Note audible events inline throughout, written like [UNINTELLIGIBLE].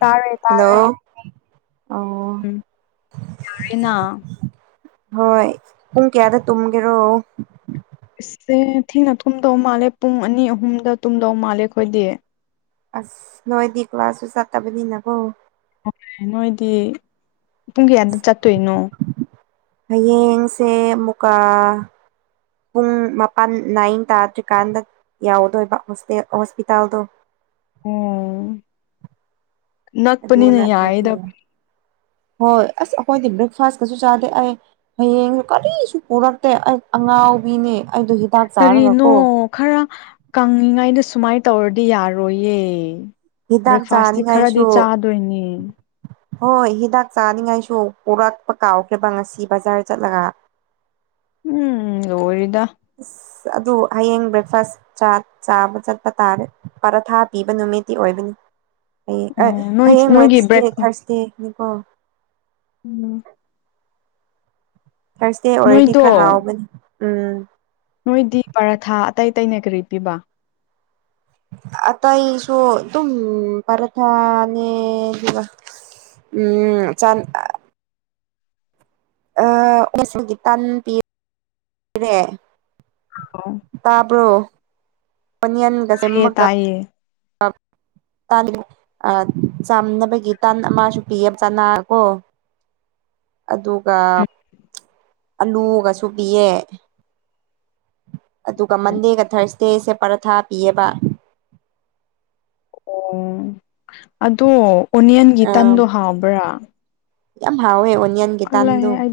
ꯇꯥꯔꯦ ꯇꯥꯔꯦ ꯍꯜꯂꯣ ꯑꯣ ꯎꯝ ꯌꯥꯥꯏꯅ ꯍꯣꯏ ꯄꯨꯡ ꯀꯌꯥꯗ ꯇꯨꯝꯒꯦꯔꯣ ꯊꯦꯡꯅ ꯊꯨꯝꯗꯧ ꯃꯥꯜꯂꯦ ꯄꯨꯡ ꯑꯅꯤ ꯑꯍꯨꯝꯗ ꯇꯨꯝꯗꯧ ꯃꯥꯜꯂꯦ ꯑꯩꯈꯣꯏꯗꯤ ꯑꯁ ꯅꯣꯏꯗꯤ ꯀ꯭ꯂꯥꯁꯁꯨ ꯆꯠꯇꯕꯅꯤꯅꯀꯣ ꯑꯣ ꯅꯣꯏꯗꯤ ꯄꯨꯡ ꯀꯌꯥꯗ ꯆꯠꯇꯣꯏꯅꯣ ꯍꯌꯦꯡꯁꯦ ꯑꯃꯨꯛꯀꯥ ꯄꯨꯡ ꯃꯥꯄꯥꯟ ꯅꯥꯏꯟ ꯇꯥꯗ꯭ꯔꯤꯀꯥꯟꯗ ꯌꯥꯎꯗꯣꯏꯕ ꯍꯣꯁꯇꯦꯜ ꯍꯣꯁꯄꯤꯇꯥꯜꯗꯣ ꯑꯣ ꯑꯗꯨ ꯅꯛꯄꯅꯤꯅ ꯅꯠꯇ꯭ꯔꯗꯤ ꯌꯥꯏꯗ ꯌꯥꯏ ꯍꯣꯏ ꯑꯁ ꯑꯩꯈꯣꯏꯗꯤ ꯕ꯭ꯔꯦꯛꯐꯥꯁꯀꯁꯨ ꯆꯥꯗꯦ ꯑꯩ ꯍꯌꯦꯡꯗꯨ ꯀꯔꯤꯁꯨ ꯄꯨꯔꯛꯇꯦ ꯑꯩ ꯑꯉꯥꯎꯕꯤꯅꯦ ꯑꯩꯗꯣ ꯍꯤꯗꯥꯛ ꯀꯔꯤꯅꯣ ꯆꯥꯔꯒꯀꯣ ꯈꯔ ꯀꯪꯉꯤꯉꯥꯏꯗ ꯁꯨꯃꯥꯏ ꯇꯧꯔꯗꯤ ꯌꯥꯔꯣꯏꯌꯦ ꯍꯤꯗꯥꯛ ꯕ꯭ꯔꯦꯛꯐꯥꯁꯇꯤ ꯈꯔꯗꯤ ꯆꯥꯅꯤꯡꯉꯥꯏꯁꯨ ꯆꯥꯗꯣꯏꯅꯦ ꯍꯣꯏ ꯍꯤꯗꯥꯛ ꯆꯥꯅꯤꯉꯥꯏꯁꯨ ꯄꯨꯔꯛꯄ ꯀꯥꯎꯈ꯭ꯔꯦꯕ ꯉꯁꯤ ꯕꯖꯥꯔ ꯆꯠꯂꯒ ꯎꯝ ꯂꯣꯏꯔꯦꯗ ꯑꯁ ꯑꯗꯨ ꯍꯌꯦꯡ ꯕ꯭ꯔꯦꯛꯐꯥꯁ ꯆꯥ ꯆꯥꯕ ꯆꯠꯄ ꯇꯥꯔꯦ ꯄꯥꯔꯊꯥ ꯄꯤꯕ ꯅꯨꯃꯤꯠꯇꯤ ꯑꯣꯏꯕꯅꯤ ꯍꯌꯦꯡ ꯑꯣ ꯑ ꯅꯣꯏ ꯍꯌꯦꯡ ꯅꯣꯏꯒꯤ ꯋꯦꯟꯁꯗꯦ ꯕ꯭ꯔꯦꯛꯐꯥꯁ ꯊꯥꯔꯁ [UNINTELLIGIBLE] ꯅꯤꯀꯣ ꯎꯝ ꯊꯥꯔꯁꯗꯦ ꯑꯣꯏꯔꯗꯤ ꯅꯣꯏꯗꯣ ꯈꯔ ꯍꯥꯎꯕꯅꯤ ꯎꯝ ꯅꯣꯏꯗꯤ ꯄꯔꯥꯊꯥ ꯑꯇꯩ ꯑꯇꯩꯅ ꯀꯔꯤ ꯄꯤꯕ ꯑꯇꯩꯁꯨ ꯑꯗꯨꯝ ꯄꯔꯊꯥꯅꯦ ꯑꯗꯨꯒ ꯎꯝ ꯆꯥꯟ ꯑ ꯑ ꯉꯁꯗꯤ ꯇꯥꯟ ꯄꯤ ꯔꯦ ꯑꯣ ꯇꯥꯕ꯭ꯔꯣ ꯑꯣꯅꯤꯌꯥꯟ ꯇꯥꯏꯌꯦ ꯇꯥꯏꯌꯦ [INAUDIBLE] ꯇꯥꯟ ꯑ ꯆꯥꯝꯅꯕꯒꯤ ꯇꯥꯟ ꯑꯃꯁꯨ ꯄꯤꯌꯦ ꯆꯅꯥꯀꯣ [INAUDIBLE] ꯑꯗꯨꯒ ꯑꯂꯨꯒꯁꯨ ꯄꯤꯌꯦ ꯑꯗꯨꯒ ꯎꯝ ꯃꯟꯗꯦꯒ ꯊꯔꯁꯗꯦꯁꯦ ꯄꯔꯊꯥ ꯄꯤꯌꯦꯕ ꯑꯣ ꯑꯗꯣ ꯑꯣꯅꯤꯌꯟꯒꯤ ꯑꯥ ꯇꯟꯗꯣ ꯍꯥꯎꯕ꯭ꯔꯥ ꯌꯥꯝ ꯍꯥꯎꯦ ꯑꯣꯅꯤꯌꯥꯟ ꯈꯨꯜꯂꯩ ꯑꯩ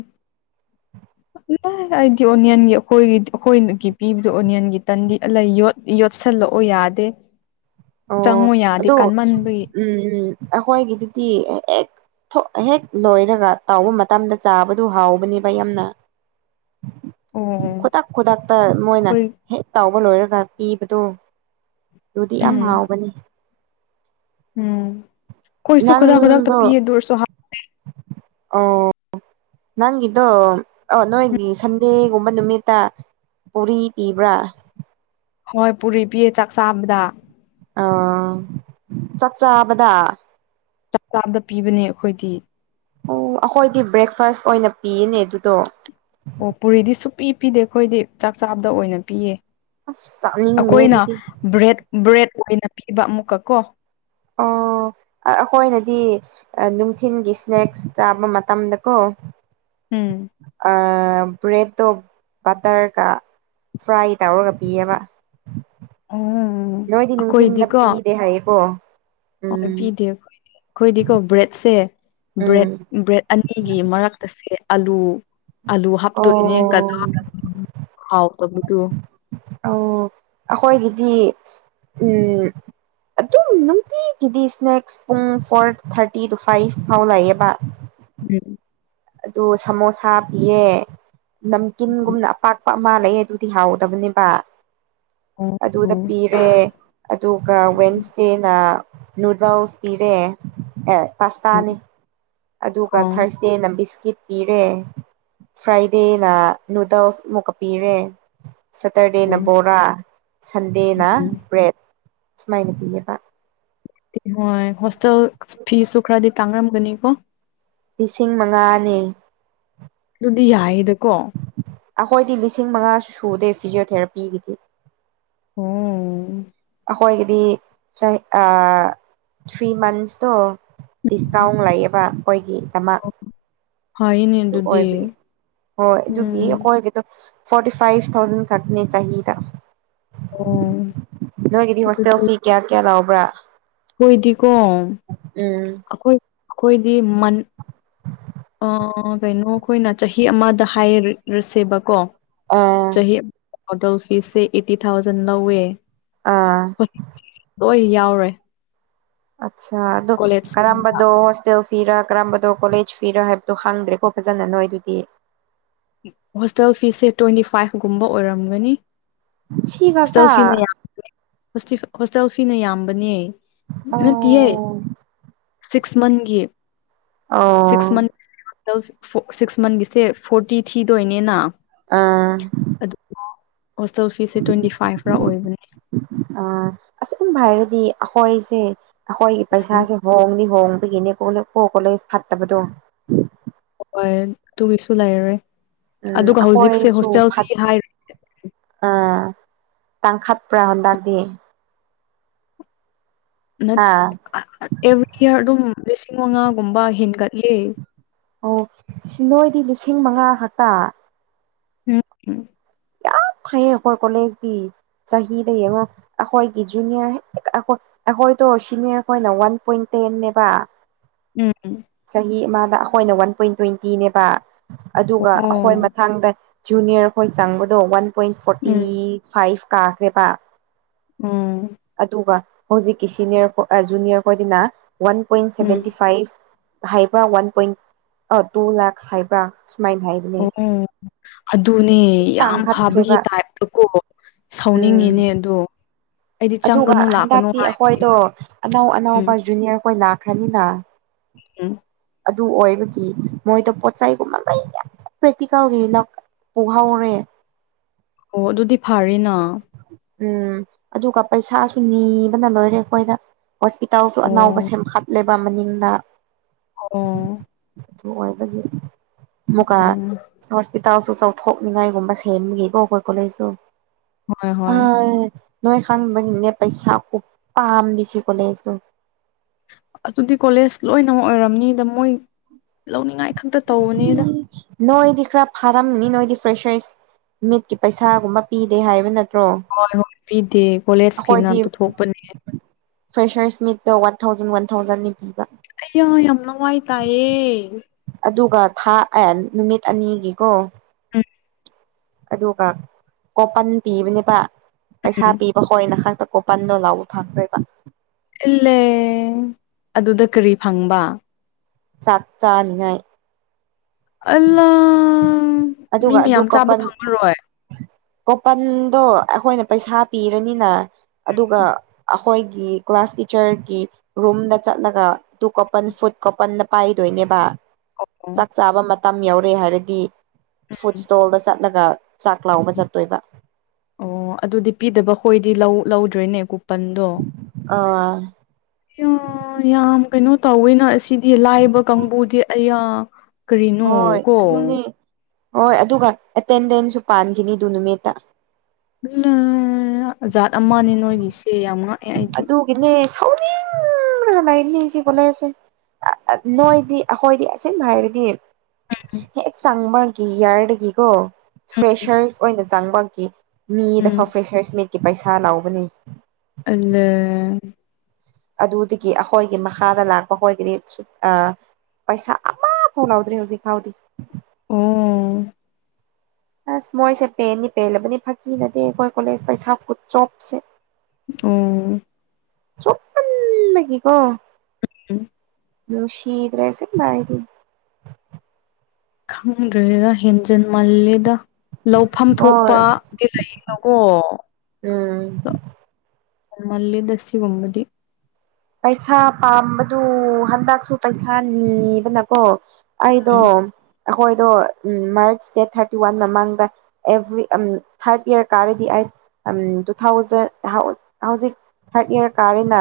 [INAUDIBLE] ꯑ ꯑꯩꯗꯤ ꯑꯣꯅꯤꯌꯟꯒꯤ ꯑꯩꯈꯣꯏꯒꯤ ꯑꯩꯈꯣꯏꯒꯤ ꯄꯤꯕꯗꯣ ꯑꯣꯅꯤꯌꯟꯒꯤ ꯇꯟꯗꯤ ꯂꯩ ꯌꯣꯠ ꯌꯣꯠꯁꯤꯜꯂꯛꯎ ꯌꯥꯗꯦ ꯆꯪꯎ ꯌꯥꯗꯦ ꯀꯥꯟꯃꯟꯕꯒꯤ ꯎꯝ ꯎꯝ ꯑꯩꯈꯣꯏꯒꯤꯗꯨꯗꯤ ꯍꯦꯛ ꯊꯣꯛ ꯍꯦꯛ ꯂꯣꯏꯔꯒ ꯇꯥꯎꯕ ꯃꯇꯝꯗ ꯆꯥꯕꯗꯨ ꯍꯥꯎꯕꯅꯦꯕ ꯌꯥꯝꯅ ꯑꯣ ꯈꯨꯗꯛ ꯈꯨꯗꯛꯇ ꯃꯣꯏꯅ ꯑꯩꯈꯣꯏ ꯍꯦꯛ ꯇꯥꯎꯕ ꯂꯣꯏꯔꯒ ꯄꯤꯕꯗꯨ ꯌꯥꯝ ꯎꯝ ꯍꯥꯎꯕꯅꯤ ꯎꯝ ꯈꯣꯏꯁꯨ ꯈꯨꯗꯥꯥꯛ ꯈꯨꯗꯛꯇ ꯄꯤꯌꯦ ꯑꯗꯨ ꯑꯣꯏꯔꯁꯨ ꯍꯥꯎ ꯑꯣ ꯅꯪꯒꯤꯗꯣ ꯑꯣ ꯅꯣꯏꯒꯤ ꯁꯟꯗꯦꯒꯨꯝꯕ ꯅꯨꯃꯤꯠꯇ ꯄꯨꯔꯤ ꯄꯤꯕ꯭ꯔꯥ ꯍꯣꯏ ꯄꯨꯔꯤ ꯄꯤꯌꯦ ꯆꯥꯛ ꯆꯥꯕꯗ ꯑ ꯆꯥꯛ ꯆꯥꯕꯗ ꯆꯛ ꯆꯥꯕꯗ ꯄꯤꯕꯅꯦ ꯑꯩꯈꯣꯏꯗꯤ ꯑꯣ ꯑꯩꯈꯣꯏꯗꯤ ꯕ꯭ꯔꯦꯛꯐꯥꯁ ꯑꯣꯏꯅ ꯄꯤꯌꯦꯅꯦ ꯑꯗꯨꯗꯣ ꯑꯣ ꯄꯨꯔꯤꯗꯤ ꯁꯨꯛꯄꯤ ꯄꯤꯗꯦ ꯑꯩꯈꯣꯏꯗꯤ ꯆꯥꯛ ꯆꯥꯕꯗ ꯑꯣꯏꯅ ꯄꯤꯌꯦ ꯑꯁ ꯆꯥꯅꯤꯡꯗꯦ ꯑꯩꯈꯣꯏꯅ ꯑꯗꯨꯗꯤ ꯕ꯭ꯔꯦꯗ ꯕ꯭ꯔꯦꯗ ꯑꯣꯏꯅ ꯄꯤꯕ ꯑꯃꯨꯛꯀ ꯀꯣ ꯑꯣ ꯑꯩꯈꯣꯏꯅꯗꯤ ꯅꯨꯡꯊꯤꯤꯟꯒꯤ ꯏꯁꯅꯦꯛꯁ ꯆꯥꯕ ꯃꯇꯝꯗꯀꯣ ꯎꯝ ꯑ ꯕ꯭ꯔꯦꯠ ꯇꯔ ꯀ ꯐ꯭ꯔꯥꯏ ꯇꯧꯔꯒ ꯄꯤꯌꯦꯕ ꯑꯣ ꯅꯣꯏꯗꯤ ꯅꯨꯡꯊꯤꯟꯗ ꯑꯩꯈꯣꯏꯗꯤꯀꯣ ꯄꯤꯗꯦ ꯍꯥꯏꯌꯦꯀꯣ ꯍꯣꯏ ꯎꯝ ꯄꯤꯗꯦꯈꯣꯏ ꯑꯩꯈꯣꯏꯗꯤꯀꯣ ꯕ꯭ꯔꯦꯗꯁꯦ ꯕ꯭ꯔ ꯎꯝ ꯕ꯭ꯔꯦꯗ ꯑꯅꯤꯒꯤ ꯃꯔꯛꯇꯁꯦ ꯑꯂꯨ ꯑꯥꯂꯨ ꯑꯣ ꯍꯥꯞꯇꯣꯏꯅꯦ ꯀꯗꯥ ꯍꯥꯎ ꯄꯕꯨ ꯇ ꯑ ꯑꯩꯈꯣꯏꯒꯤꯗꯤ ꯎꯝ ꯑꯗꯨꯝ ꯅꯨꯡꯇꯤꯒꯤꯗꯤ ꯁ꯭ꯅꯦꯛꯁ ꯄꯨꯡ ꯐꯣꯔ ꯊꯥꯔꯇꯤ ꯇꯨ ꯐꯥꯏꯚ ꯐꯥꯎ ꯂꯥꯛꯑꯦꯕ ꯎꯝ ꯑꯗꯨ ꯁꯃꯣꯁꯥ ꯄꯤꯌꯦ ꯅꯝꯀꯤꯟꯒꯨꯝꯅ ꯑꯄꯥꯛꯄ ꯑꯃꯂꯑꯦ ꯑꯗꯨꯗꯤ ꯍꯥꯎꯗꯕꯅꯦꯕ ꯑꯣ ꯑꯗꯨꯗ ꯄꯤꯔꯦ ꯑꯗꯨꯒ ꯋꯦꯟꯁꯗꯦꯅ ꯅꯨꯗꯜꯁ ꯄꯤꯔꯦ ꯑꯦ ꯄꯥꯁꯇꯥꯅꯤ ꯑꯗꯨꯒ ꯑꯣ ꯊꯥꯔꯁ ꯗꯦꯅ ꯕꯤꯁꯀꯤꯠ ꯄꯤꯔꯦ ꯐ꯭ꯔꯥꯏꯗꯦꯅ ꯅꯨꯗꯜꯁ ꯑꯃꯨꯛꯀ ꯄꯤꯔꯦ ꯁꯇꯔꯗꯦꯅ ꯑꯣ ꯕꯣꯔꯥ ꯁꯟꯗꯦꯅ ꯕ꯭ꯔꯦꯠ ꯁꯨꯃꯥꯏꯅ ꯄꯤꯌꯦꯕ ꯍꯣꯏ ꯍꯣꯁꯇꯦꯜ ꯐꯁꯨ ꯈꯔꯗꯤ ꯇꯥꯡꯅꯔꯝꯒꯅꯤꯀꯣ ꯂꯤꯁꯤꯡ ꯃꯉꯥꯅꯤ ꯑꯗꯨꯗꯤ ꯌꯥꯏꯌꯦꯗꯀꯣ ꯑꯩꯈꯣꯏꯗꯤ ꯂꯤꯁꯤꯡ ꯃꯉꯥꯁꯨ ꯁꯨꯗꯦ ꯐꯤꯖꯤꯣꯊꯦꯔꯥꯄꯤꯒꯤꯗꯤ ꯑꯣꯝ ꯑꯩꯈꯣꯏꯒꯤꯗꯤ ꯆꯍꯤ ꯊ꯭ꯔꯤ ꯃꯟꯁꯇꯣ ꯗꯤꯁꯀꯥꯎꯟ ꯂꯩꯌꯦꯕ ꯑꯩꯈꯣꯏꯒꯤꯗꯃꯛ ꯐꯩꯅꯦ ꯑꯗꯨ ꯑꯗꯨꯗꯤ ꯑꯣꯏꯕ ꯍꯣꯏ ꯑꯗꯨꯒꯤ ꯎꯝ ꯍꯈꯣꯏꯒꯤꯗꯣ ꯐꯣꯔꯇꯤ ꯐꯥꯏꯚ ꯊꯥꯎꯖꯟ ꯈꯛꯅꯦ ꯆꯍꯤꯗ ꯑꯣ ꯅꯣꯏꯒꯤꯗꯤ ꯍꯣꯁꯇꯦꯜ ꯐꯤ ꯀꯌꯥ ꯀꯌꯥ ꯂꯥꯎꯕ꯭ꯔꯥ ꯍꯈꯣꯏꯗꯤꯀꯣ ꯎꯝ ꯑꯩꯈꯣꯏ ꯑꯩꯈꯣꯏꯗꯤ ꯑ ꯀꯩꯅꯣ ꯑꯩꯈꯣꯏꯅ ꯆꯍꯤ ꯑꯃꯗ ꯍꯥꯏꯔꯁꯦꯕꯀꯣ ꯑꯥ ꯆꯍꯤ ꯍꯣꯗꯦꯜ ꯐꯤꯁꯦ ꯑꯩꯠꯇꯤ ꯊꯥꯎꯖꯟ ꯅꯧꯋꯦ ꯑꯥ ꯍꯣꯏ ꯌꯥꯎꯔꯦ ꯑꯆꯥ ꯑꯗꯨ ꯀꯣꯂꯦꯖ ꯀꯔꯝꯕꯗꯨꯣ ꯍꯣꯁꯇꯦꯜ ꯐꯤꯔꯥ ꯀꯔꯝꯕꯗꯣ ꯀꯣꯂꯦꯖ ꯐꯤꯔꯥ ꯍꯥꯏꯕꯗꯣ ꯍꯪꯗ꯭ꯔꯦꯀꯣ ꯐꯖꯅ ꯅꯣꯏ ꯑꯗꯨꯗꯤ ꯍꯣꯁꯇꯦꯜ ꯐꯤꯁꯦ ꯇ꯭ꯋꯦꯟꯇꯤ ꯐꯥꯏꯚꯒꯨꯝꯕ ꯑꯣꯏꯔꯝꯒꯅꯤ ꯁꯤ ꯈꯛꯇ ꯍꯣꯁꯇꯦꯜ ꯐꯤꯅ ꯌꯥꯝ ꯍꯣꯁꯇꯦꯜ ꯐꯤꯅ ꯌꯥꯝꯕꯅꯦ ꯑꯗꯨꯠꯇꯤꯌꯦ ꯑꯣ ꯁꯤꯛꯁ ꯃꯟꯒꯤ ꯑꯣ ꯁꯤꯛꯁ ꯃꯟ ꯁꯤꯛꯁ ꯃꯟꯒꯤꯁꯦ ꯐꯣꯔꯇꯤ ꯊꯤꯗꯣꯏꯅꯦꯅ ꯑꯥ ꯑꯗꯨꯒ ꯍꯣꯁꯇꯦꯜ ꯐꯤꯁꯦ ꯇ꯭ꯋꯦꯟꯇꯤ ꯐꯥꯏꯚ ꯔꯥ ꯑꯣꯏꯕꯅꯦ ꯑ ꯑꯁꯨꯝ ꯍꯥꯏꯔꯗꯤ ꯑꯩꯈꯣꯏꯁꯦ ꯑꯩꯈꯣꯏꯒꯤ ꯄꯩꯁꯥꯁꯦ ꯍꯣꯡꯅꯤ ꯍꯣꯡꯕꯒꯤꯅꯦ ꯀꯣ ꯀꯣꯂꯦꯖ ꯐꯠꯇꯕꯗꯣ ꯍꯣꯏ ꯑꯗꯨꯒꯤꯁꯨ ꯂꯩꯔꯔꯦ ꯎꯝ ꯑꯗꯨꯒ ꯍꯧꯖꯤꯛꯁꯦ ꯑꯩꯈꯣꯏꯁꯨ ꯍꯣꯁꯇꯦꯜ ꯐꯤ ꯍꯥꯏ ꯑ ꯇꯪꯈꯠ ꯄꯨ꯭ꯔꯔꯍꯟꯗꯔ ꯗꯌꯦ ꯑꯥ ꯑꯦꯚ꯭ꯔꯤ ꯏꯌꯥꯔ ꯑꯗꯨꯝ ꯂꯤꯁꯤꯡ ꯃꯉꯥꯒꯨꯝꯕ ꯍꯦꯟꯒꯠꯂꯦ ꯑꯣ ꯅꯣꯏꯗꯤ ꯂꯤꯁꯤꯡ ꯃꯉꯥ ꯈꯛꯇ ꯎꯝꯝ ꯐꯩꯌꯦ ꯑꯩꯈꯣꯏ ꯀꯣꯂꯦꯖꯇꯤ ꯆꯍꯤꯗ ꯑꯃ ꯑꯩꯈꯣꯏꯒꯤ ꯖꯨꯅꯤꯌꯔ ꯑꯩꯈꯣꯏꯗꯣ ꯁꯤꯅꯤꯌꯔ ꯑꯩꯈꯣꯏꯅ ꯋꯥꯟ ꯄꯣꯏꯟ ꯇꯦꯟꯅꯦꯕ ꯎꯝ ꯆꯍꯤ ꯑꯃꯗ ꯑꯩꯈꯣꯏꯅ ꯋꯥꯟ ꯄꯣꯏꯟ ꯇ꯭ꯋꯦꯟꯇꯤꯅꯦꯕ ꯑꯗꯨꯒ ꯑꯣ ꯑꯩꯈꯣꯏ ꯃꯊꯥꯡꯗ ꯖꯨꯅꯤꯌꯔꯈꯣꯏ ꯆꯪꯕꯗꯣ ꯋꯥꯟ ꯄꯣꯏꯟ ꯐꯣꯔꯇꯤ ꯎꯝ ꯐꯥꯏꯚ ꯀꯥꯈ꯭ꯔꯦꯕ ꯎꯝ ꯑꯗꯨꯒ ꯍꯧꯖꯤꯛꯀꯤ ꯁꯤꯅꯤꯌꯔ ꯖꯨꯅꯤꯌꯔ ꯈꯣꯏꯗꯤꯅ ꯋꯥꯟ ꯄꯣꯏꯟ ꯎꯝ ꯁꯕꯦꯟꯇꯤ ꯐꯥꯏꯚ ꯍꯥꯏꯕ꯭ꯔꯥ ꯋꯥꯟ ꯄꯣꯏꯟ ꯑ ꯇꯨ ꯂꯥꯛꯁ ꯍꯥꯏꯕ꯭ꯔꯥ ꯁꯨꯃꯥꯏꯅ ꯍꯥꯏꯕ꯭ꯔꯥ ꯑꯣ ꯎꯝ ꯑꯗꯨꯅꯦ ꯌꯥꯝ ꯐꯕꯒꯤ ꯇꯥꯡꯈꯠꯈ꯭ꯔꯦꯕ ꯇꯥꯏꯞꯇꯀꯣ ꯎꯝ ꯁꯥꯎꯅꯤꯡꯉꯤꯅꯦ ꯑꯗꯣ ꯑꯩꯗꯤ ꯑꯗꯨꯒ ꯆꯪꯒꯅꯨ ꯂꯥꯛꯀꯅꯨ ꯍꯟꯗꯛꯇꯤ ꯍꯥꯏꯕꯅꯦ ꯑꯩꯈꯣꯏꯗꯣ ꯑꯅꯧ ꯎꯝ ꯑꯅꯧꯕ ꯖꯨꯅꯤꯌꯔꯈꯣꯏ ꯂꯥꯛꯈ꯭ꯔꯅꯤꯅ ꯎꯝ ꯑꯗꯨ ꯑꯣꯏꯕꯒꯤ ꯃꯣꯏꯗ ꯄꯣꯠ ꯆꯩꯒꯨꯝꯕ ꯃꯌꯥꯝ ꯄ꯭ꯔꯦꯛꯇꯤꯀꯦꯜꯒꯤ ꯄꯨꯍꯧꯔꯦ ꯑꯣ ꯑꯗꯨꯗꯤ ꯐꯔꯦꯅ ꯎꯝ ꯑꯗꯨꯒ ꯄꯩꯁꯥꯁꯨ ꯅꯤꯕꯅ ꯂꯣꯏꯔꯦ ꯑꯩꯈꯣꯏꯗ ꯍꯣꯁꯄꯤꯇꯥꯜꯁꯨ ꯑꯅꯥꯎꯕ ꯑꯣ ꯁꯦꯝꯒꯠꯂꯦꯕ ꯃꯅꯤꯡꯗ ꯑꯣ ꯑꯗꯨ ꯑꯣꯏꯕꯒꯤ ꯃꯨꯛꯀ ꯎꯝ ꯍꯣꯁꯄꯤꯇꯥꯜꯁꯨ ꯆꯥꯎꯊꯣꯛꯅꯤꯡꯉꯥꯏꯒꯨꯝꯕ ꯁꯦꯝꯕꯒꯤꯀꯣ ꯑꯩꯈꯣꯏ ꯀꯣꯂꯦꯖꯁꯨ ꯍꯣꯏ ꯑ ꯍꯣꯏ ꯅꯣꯏ ꯈꯥꯟꯕꯅꯤꯅꯦ ꯄꯩꯁꯥ ꯀꯨ ꯄꯝꯂꯤꯁ‌ꯦ ꯀ‌ꯣꯂ‌ꯦꯖꯇ‌ꯣ ꯑꯗꯨꯗꯤ ꯀꯣꯂꯦꯖ ꯂꯣꯏꯅꯃꯛ ꯑꯣꯏꯔꯝꯅꯤꯗ ꯃꯣꯏ ꯂꯧꯅꯤꯡꯉꯥꯏ ꯈꯛꯇ ꯇꯧꯕꯅꯤꯗ [UNINTELLIGIBLE] ꯅꯣꯏꯗꯤ ꯈꯔ ꯐꯥꯔꯝꯃꯤꯅꯤ ꯅꯣꯏꯗꯤ ꯐ꯭ꯔꯦꯁꯦꯁ ꯃꯤꯠꯀꯤ ꯄꯩꯁꯥꯒꯨꯝꯕ ꯄꯤꯗꯦ ꯍꯥꯏꯕ ꯅꯠꯇ꯭ꯔꯣ ꯍꯣꯏ ꯍꯣꯏ ꯄꯤꯗꯦ ꯀꯣꯂꯦꯖꯀꯤꯅ ꯑꯩꯈꯣꯏꯗꯤ ꯄꯨꯊꯣꯛꯄꯅꯤ ꯐ꯭ꯔꯦꯁꯔꯁ ꯃꯤꯠꯇ ꯋꯥꯟ ꯊꯥꯎꯖꯟ ꯋꯥꯟ ꯊꯥꯎꯖꯟꯅꯤ ꯄꯤꯕ ꯑꯩꯌꯥ ꯌꯥꯝ ꯂꯋꯥꯏ ꯇꯥꯏꯌꯦ ꯑꯗꯨꯒ ꯊꯥ ꯑꯦ ꯅꯨꯃꯤꯠ ꯑꯅꯤꯒꯤꯀꯣ ꯎꯝ ꯑꯗꯨꯒ ꯀꯣꯄꯟ ꯄꯤꯕꯅꯦꯕ ꯄꯩꯁꯥ ꯎꯝ ꯄꯤꯕ ꯑꯈ‌ꯣꯏꯅ ꯈꯛꯇ ꯀꯣꯄꯟꯗꯣ ꯂꯥꯎꯕ ꯐꯪꯗꯣꯏꯕ ꯏꯜꯂꯦ ꯑꯗꯨꯗ ꯀꯔꯤ ꯐꯪꯕ ꯆꯥꯛ ꯆꯥꯅꯤꯉꯥꯏ ꯑꯜꯂꯥ ꯃꯤ ꯑꯗꯨꯒ ꯑꯗꯨ ꯃꯌꯥꯝ ꯆꯥꯕ ꯀꯣꯄꯟ ꯐꯪꯉꯔꯣꯏ ꯀꯣꯄꯟꯗꯣ ꯑꯩꯈꯣꯏꯅ ꯄꯩꯁꯥ ꯄꯤꯔꯅꯤꯅ ꯑꯗꯨꯒ ꯑꯩꯈꯣꯏꯒꯤ ꯀ꯭ꯂꯥꯁ ꯇꯤꯆꯔꯒꯤ ꯔꯨꯝꯗ ꯆꯠꯂꯒ ꯇꯨ ꯀꯣꯄꯟ ꯐꯨꯠ ꯀꯣꯄꯟꯗ‌ꯣ ꯄꯥꯏꯗꯣꯏꯅꯦꯕ ꯑꯣ ꯑꯣ ꯆꯥꯛ ꯆꯥꯕ ꯃꯇꯝ ꯌꯧꯔꯦ ꯍꯥꯏꯔꯗꯤ ꯐꯨꯗ ꯎꯝ ꯏꯁꯇꯣꯜꯗ ꯆꯠꯂꯒ ꯆꯥꯛ ꯂꯥꯎꯕ ꯎꯝ ꯆꯠꯇꯣꯏꯕ ꯑꯣ ꯑꯗꯨꯗꯤ ꯄꯤꯗꯕ ꯈꯣꯏꯗꯤ ꯂꯧ ꯂꯧꯗ꯭ꯔꯦꯅꯦ ꯀꯨꯄꯟꯗꯣ ꯑ ꯑ ꯌꯥꯝ ꯀꯩꯅꯣ ꯇꯧꯋꯦꯅ ꯑꯁꯤꯗꯤ ꯂꯥꯏꯕ ꯀꯥꯡꯕꯨꯗꯤ ꯑꯌꯥ ꯀꯔꯤꯅ‌ꯣ ꯍꯣꯏ ꯀꯣ ꯑꯗꯨꯅꯦ ꯍꯣꯏ ꯑꯗꯨꯒ ꯑꯦꯇꯦꯟꯗꯦꯟꯁꯁꯨ ꯄꯥꯟꯈꯤꯅꯤ ꯗꯨ ꯅꯨꯃꯤꯠꯇ ꯖꯥꯠ ꯑꯃꯅꯦ ꯅꯣꯏꯒꯤꯁꯦ ꯌꯥꯝ ꯉꯥꯛꯑꯦ ꯑꯩꯗꯤ ꯒꯤꯅꯦ ꯁꯥꯎꯅꯤꯡꯕꯅ ꯀꯅꯥꯏ ꯃꯤꯁꯤ ꯀꯣꯂ‌ꯦꯖꯁꯦ ꯅꯣꯏꯗꯤ ꯑꯩꯈꯣꯏꯗꯤ ꯑꯁꯤꯟꯕ ꯍꯥꯏꯔꯗꯤ ꯍꯦꯛ ꯆꯪꯕꯒꯤ ꯏꯌꯥꯔꯗꯒꯤꯀꯣ ꯐ꯭ꯔꯦꯁꯔꯁ ꯑꯣꯏꯅ ꯆꯪꯕꯒꯤ ꯃꯤꯗ ꯎꯝ ꯐꯥꯎ ꯐ꯭ꯔꯦꯁꯔꯁ ꯃꯤꯠꯀꯤ ꯄꯩꯁꯥ ꯂꯥꯎꯕꯅꯤ ꯑꯂ‌ꯦ ꯑꯗꯨꯗꯒꯤ ꯑꯩꯈꯣꯏꯒꯤ ꯃꯈꯥꯗ ꯂꯥꯛꯄ ꯑꯩꯈꯣꯏꯒꯤꯗꯤ ꯑ ꯄꯩꯁꯥ ꯑꯃꯐꯥꯎ ꯂꯧꯗ꯭ꯔꯦ ꯍꯧꯖꯤꯛ ꯐꯥꯎꯗꯤ ꯑꯣꯝ ꯑꯁ ꯃꯣꯏꯁꯦ ꯄꯦꯟꯅꯤ ꯄꯦꯜꯂꯕꯅꯤ ꯐꯥꯒꯤ ꯅꯠꯇ‌ꯦ ꯑꯩꯈꯣꯏ ꯀꯣꯂꯦꯖ ꯄꯩꯁꯥ ꯈꯨꯠ ꯆꯣꯞꯁꯦ ꯑꯣ ꯆꯣꯞꯃꯟ ꯕꯒꯤꯀꯣ ꯎꯝ ꯅꯨꯡꯁꯤꯗ꯭ꯔꯦ ꯁꯤ ꯃꯥꯥꯏꯗꯤ ꯈꯪꯗ꯭ꯔꯦꯗ ꯍꯦꯟꯖꯟ ꯃꯥꯜꯂꯦꯗ ꯂꯧ ꯐꯝ ꯍꯣꯏ ꯊꯣꯛꯄꯗꯤ ꯂꯩꯅꯣꯀꯣ ꯎꯝ ꯑ ꯍꯦꯟꯃꯜꯂꯤꯗꯁꯤꯒꯃꯗꯤ ꯄꯩꯁꯥ ꯄꯥꯝꯕꯗꯨ ꯍꯟꯗꯛꯁꯨ ꯄꯩꯁꯥ ꯅꯤꯕꯅꯀꯣ ꯑꯩꯗꯣ ꯎꯝ ꯑꯩꯈꯣꯏꯗꯣ ꯃꯥꯔꯆ ꯗꯦꯠ ꯊꯥꯔꯇꯤ ꯋꯥꯟ ꯃꯃꯥꯡꯗ ꯑꯦꯚ꯭ꯔꯤ ꯊꯥꯔꯠ ꯏꯌꯥꯔ ꯀꯥꯔꯗꯤ ꯑꯩꯠ ꯇꯨ ꯊꯥꯎꯖꯟ ꯍꯧꯖꯤꯛ ꯊꯥꯔꯗ ꯏꯌꯔ ꯀꯥꯔꯦꯅ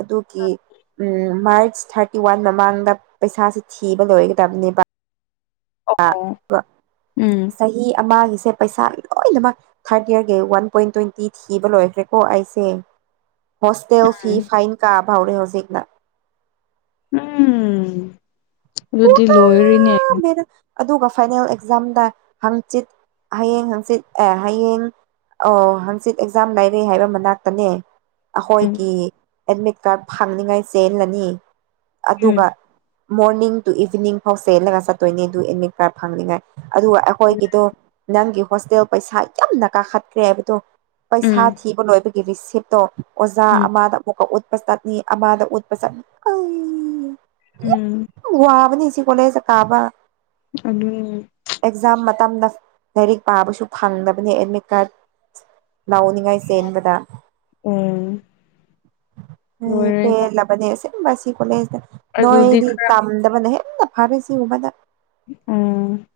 ꯑꯗꯨꯒꯤ ꯎ ꯃꯥꯔꯆ ꯊꯥꯔꯇꯤ ꯋꯥꯟ ꯃꯃꯥꯡꯗ ꯄꯩꯁꯥꯥꯁꯦ ꯊꯤꯕ ꯂꯣꯏꯒꯗꯕꯅꯦꯕ ꯑꯣ ꯑꯣ ꯎꯝ ꯆꯍꯤ ꯑꯃꯒꯤꯁꯦ ꯄꯩꯁꯥ ꯂꯣꯏꯅꯃꯛ ꯊꯥꯔꯠ ꯏꯔꯒꯤ ꯋꯥꯟ ꯄꯣꯏꯟ ꯇ꯭ꯋꯦꯟꯇꯤ ꯊꯤꯕ ꯂꯣꯏꯈ꯭ꯔꯦꯀꯣ ꯑꯩꯁꯦ ꯍꯣꯁꯇꯦꯜ ꯐꯤ ꯎꯝ ꯐꯥꯏꯟ ꯀꯥꯕꯍꯧꯔꯦ ꯍꯧꯖꯤꯛꯅ ꯎꯝ ꯑꯗꯨꯗꯤ ꯄꯨꯔꯥ ꯂꯣꯏꯔꯤꯅꯦ ꯑꯗꯨꯒ ꯐꯥꯏꯅꯦꯜ ꯑꯦꯛꯖꯥꯝꯗ ꯍꯪꯆꯤꯠ ꯍꯌꯦꯡ ꯍꯪꯆꯤꯠ ꯑꯦ ꯍꯌꯦꯡ ꯑꯣ ꯍꯪꯆꯤꯠ ꯑꯦꯛꯖꯥꯝ ꯂꯩꯔꯦ ꯍꯥꯏꯕ ꯃꯅꯥꯛꯇꯅꯦ ꯎꯝ ꯑꯩꯈꯣꯏꯒꯤ ꯑꯦꯗꯃꯤꯠ ꯀꯥꯔꯗ ꯐꯪꯅꯤꯉꯥꯏ ꯆꯦꯜꯂꯅꯤ ꯎꯝ ꯑꯗꯨꯒ ꯃꯣꯔꯅꯤꯡ ꯑꯗꯨ ꯏꯚꯤꯅꯤꯡ ꯐꯥꯎ ꯆꯦꯜꯂꯒ ꯆꯠꯇꯣꯏꯅꯦ ꯑꯗꯨ ꯑꯦꯗꯃꯤꯠ ꯀꯥꯔ ꯐꯪꯅꯤꯉꯥꯏ ꯑꯗꯨꯒ ꯑꯩꯈꯣꯏꯒꯤꯗꯣ ꯅꯪꯒꯤ ꯍꯣꯁꯇꯦꯜ ꯄꯩꯁꯥ ꯌꯥꯝꯅ ꯀꯥꯈꯠꯈ꯭ꯔꯦ ꯍꯥꯏꯕꯗꯣ ꯄꯩꯁꯥ ꯎꯝ ꯊꯤꯕ ꯂꯣꯏꯕꯒꯤ ꯔꯤꯁꯤꯞꯇꯣ ꯑꯣꯖꯥ ꯎꯝ ꯑꯃꯗ ꯑꯃꯨꯛꯀ ꯎꯠꯄ ꯆꯠꯅꯤ ꯑꯃꯗ ꯎꯠꯄ ꯆꯠꯅꯤ ꯑꯝ ꯎꯝ ꯋꯥ ꯑꯕꯅꯤ ꯁꯤꯁꯤ ꯀꯂ ꯆ ꯀꯥꯕ ꯑꯗꯨ ꯑꯦꯛꯖꯥꯝ ꯃꯇꯝꯗ ꯂꯥꯏꯔꯤꯛ ꯄꯥꯕꯁꯨ ꯐꯪꯗꯕꯅꯤ ꯑꯦꯗꯃꯤꯠ ꯀꯥꯔꯠ ꯂꯅꯤꯡꯉꯥꯏ ꯆꯦꯟꯕꯗ ꯎꯝ ꯄꯦ ꯂꯣꯏꯔꯦꯗ ꯂꯕꯗꯁꯦꯁꯤ ꯀꯣꯂꯖ ꯗ ꯑꯗꯨꯗꯤ ꯅꯣꯏꯗꯤ ꯈꯔ ꯇꯝꯗꯕꯅ ꯍꯦꯟꯅ ꯐꯥꯔ ꯁꯤꯒꯨꯝꯕꯗ ꯎꯝ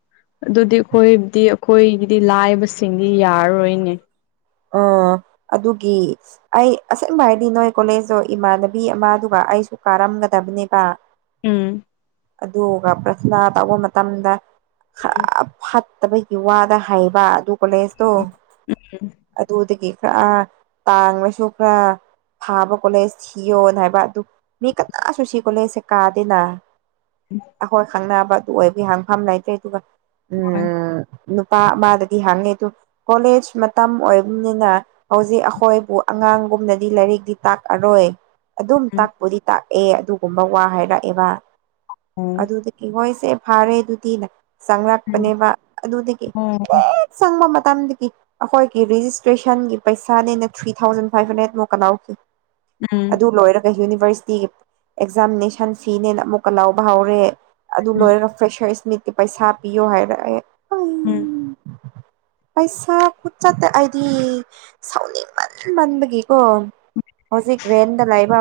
ꯑꯗꯨꯗꯤ ꯑꯩꯈꯣꯏꯗꯤ ꯑꯩꯈꯣꯏꯒꯤꯗꯤ ꯂꯥꯏꯕꯁꯤꯡꯗꯤ ꯌꯥꯔꯔꯣꯏꯅꯦ ꯑ ꯑꯗꯨꯒꯤ ꯑꯩ ꯑꯁꯦꯡꯕ ꯍꯥꯏꯗꯤ ꯅꯣꯏ ꯀꯣꯂꯦꯖꯇꯣ ꯏꯃꯥꯟꯅꯕꯤ ꯑꯃ ꯑꯗꯨꯒ ꯑꯩꯁꯨ ꯀꯥꯔꯝꯒꯗꯕꯅꯦꯕ ꯎꯝ ꯑꯗꯨꯒ ꯄ꯭ꯔꯊꯅꯥ ꯇꯧꯕ ꯃꯇꯝꯗ ꯈꯔ ꯐ ꯐꯠꯇꯕ ꯌꯨ ꯋꯥꯗ ꯍꯩꯕ ꯑꯗꯨ ꯀꯣꯂꯦꯖꯇꯣ ꯎꯝ ꯑꯗꯨꯗꯒꯤ ꯈꯔ ꯇꯥꯡꯂꯁꯨ ꯈꯔ ꯐꯥꯕ ꯈꯣꯠꯂꯦ ꯁꯤꯌꯣꯅ ꯍꯥꯏꯕ ꯑꯗꯨ ꯃꯤ ꯀꯅꯥꯁꯨ ꯁꯤ ꯈꯣꯠꯂꯦꯁꯦ ꯀꯥꯗꯦꯅ ꯑꯩꯈꯣꯏ ꯈꯪꯅꯕ ꯑꯗꯨ ꯑꯣꯏꯕꯒꯤ ꯍꯥꯡꯐꯝ ꯂꯩꯇ꯭ꯔꯦ ꯑꯗꯨꯒ ꯍꯣꯏ ꯎꯝ ꯅꯨꯄꯥ ꯑꯃꯗꯗꯤ ꯍꯪꯉꯦ ꯑꯗꯨ ꯀꯣꯂꯦꯖ ꯃꯇꯝ ꯑꯣꯏꯕꯅꯤꯅ ꯍꯧꯖꯤꯛ ꯑꯩꯈꯣꯏꯕꯨ ꯑꯉꯥꯡꯒꯨꯝꯅꯗꯤ ꯂꯥꯏꯔꯤꯛꯇꯤ ꯇꯥꯛꯑꯔꯣꯏ ꯑꯗꯨꯝ ꯎꯝ ꯇꯛꯄꯨꯗꯤ ꯇꯥꯛꯑꯦ ꯑꯗꯨꯒꯨꯝꯕ ꯋꯥ ꯍꯥꯏꯔꯛꯑꯦꯕ ꯎꯝ ꯑꯗꯨ ꯏꯍꯣꯏꯁꯦ ꯐꯥꯔꯦ ꯑꯗꯨꯗꯤꯅ ꯎꯝ ꯆꯪꯪꯂꯔꯛꯄꯅꯦꯕ ꯑꯗꯨꯗꯒꯤ ꯑꯣ ꯁꯪꯃꯝꯕ ꯇꯝꯗꯤ ꯑꯩꯈꯣꯏꯒꯤꯔꯦꯖꯤꯁꯇ꯭ꯔꯦꯁꯟꯒꯤ ꯄꯩꯁꯥꯅꯦꯅ ꯊ꯭ꯔꯤ ꯊꯥꯎꯖꯟ ꯐꯥꯏꯚ ꯍꯟꯗ꯭ꯔꯦꯠꯃꯨꯛꯀ ꯂꯥꯎꯈꯤ ꯎꯝ ꯗꯨ ꯂꯣꯏꯔꯒ ꯌꯨꯅꯤꯚꯔꯁꯤꯇꯤꯒꯤ ꯑꯦꯛꯖꯥꯃꯤꯅꯦꯁꯟ ꯐꯤꯅꯦꯅ ꯑꯃꯨꯛꯀ ꯂꯧꯕ ꯍꯧꯔꯦ ꯑꯗꯨ ꯎꯝ ꯂꯣꯏꯔꯒ ꯐ꯭ꯔꯦꯁꯔ ꯃꯤꯠꯀꯤ ꯄꯩꯁꯥ ꯄꯤꯌꯣ ꯍꯥꯏꯔꯛꯑꯦ ꯎꯝ ꯄꯩꯁ ꯈꯨꯠꯆꯠꯇ ꯑꯩꯗꯤ ꯁꯥꯎꯅꯤꯡꯃꯟ ꯃꯟꯕꯒꯤꯀꯣ ꯍꯧꯖꯤꯛ ꯔꯦꯟꯗ ꯂꯩꯕ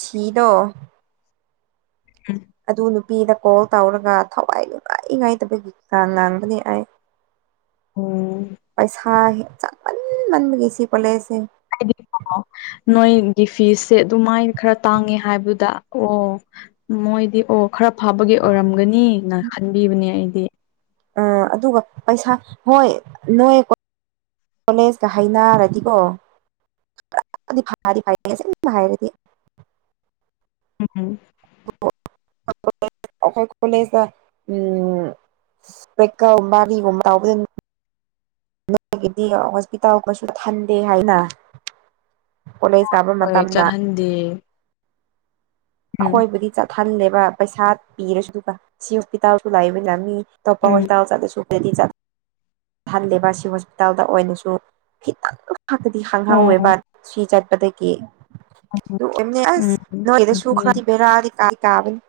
ꯁꯤꯗꯣ [INAUDIBLE] ꯑꯗꯨ ꯅꯨꯄꯤꯗ ꯀꯣꯜ ꯇꯧꯔꯒ ꯊꯋꯥꯏ ꯅꯨꯡꯉꯥꯏ ꯉꯥꯏꯇꯕꯒꯤ ꯆꯥꯡ ꯂꯥꯡꯕꯅꯤ ꯑꯩ ꯑꯣ ꯄꯩꯁꯥ ꯆꯥꯃꯟꯃꯟꯕꯒꯤ ꯁꯤ ꯀ‌ꯣꯂꯦꯁ‌ꯦ [INAUDIBLE] ꯅꯣꯏꯒꯤ ꯐꯤꯁꯦ ꯑꯗꯨꯃꯥꯏꯅ ꯈꯔ ꯇꯥꯡꯉꯦ ꯍꯥꯏꯕꯗ ꯑꯣ ꯃꯣꯏꯗꯤ ꯑꯣ ꯈꯔ ꯐꯥꯕꯒꯤ ꯑꯣꯏꯔꯝꯒꯅꯤꯅ ꯈꯟꯕꯤꯕꯅꯦ ꯑꯩꯗꯤ ꯫ ꯑꯥ ꯑꯗꯨꯒ ꯄꯩꯁꯥ ꯍꯣꯏ ꯅꯣꯏ ꯀꯣ ꯀꯣꯂꯦꯖꯀ ꯍ‌ꯏꯅꯥꯔꯗꯤꯀꯣ ꯄꯨꯥꯗꯤ ꯐꯗꯤ ꯐꯩ [UNINTELLIGIBLE] ꯍꯥꯏꯔꯗꯤ ꯎꯝ [INAUDIBLE] ꯑꯩꯈꯣꯏ ꯀꯣꯂꯦꯖꯇ ꯎꯝ ꯄ꯭ꯔꯥꯛꯇꯤꯀ‌ꯦꯜ ꯃꯔꯤꯒꯨꯝꯕ ꯇꯧꯕꯗ ꯅꯒꯤꯗꯤ ꯍꯣꯁꯄꯤꯇꯥꯜꯒꯥꯁꯨ ꯊꯟꯗꯦ ꯍꯥꯏꯅ ꯀꯣꯂꯦꯖ ꯀꯥꯕ ꯍꯣꯏ ꯃꯇꯝꯗ ꯆꯥꯍꯟꯗꯦ ꯎꯝ ꯑꯈꯣꯏꯕꯨꯗꯤ ꯆꯍꯜꯂꯦꯕ ꯄꯩꯁꯥ ꯄꯤꯔꯁꯨ ꯑꯗꯨꯒ ꯁꯤ ꯍꯣꯁꯄꯤꯇꯥꯜꯁꯨ ꯂꯩꯕꯗ ꯃꯤ ꯑꯇꯣꯞꯄ ꯎꯝ ꯍꯣꯁꯄꯤꯇꯥꯜ ꯆꯠꯂꯁꯨ ꯗꯤꯂꯤ ꯆꯠ ꯊꯜꯂꯦꯕ ꯁꯤ ꯍꯣꯁꯄꯤꯇꯥꯜꯗ ꯑꯣꯏꯅꯁꯨ ꯈꯤꯇꯪ ꯈꯛꯇꯗꯤ ꯈꯪꯍꯧꯋꯦꯕ ꯑꯣ ꯁꯤ ꯆꯠꯄꯗ ꯒꯤ ꯑꯗꯨ ꯑꯣꯏꯕꯅ‌ꯦ ꯑꯁ ꯎꯝ ꯅ‌ꯣꯏꯗꯁꯨ ꯑꯗꯨꯅꯦ ꯈꯔꯥ ꯕ‌ꯦꯔ ꯇꯗꯤ ꯇꯕꯅ‌ꯦ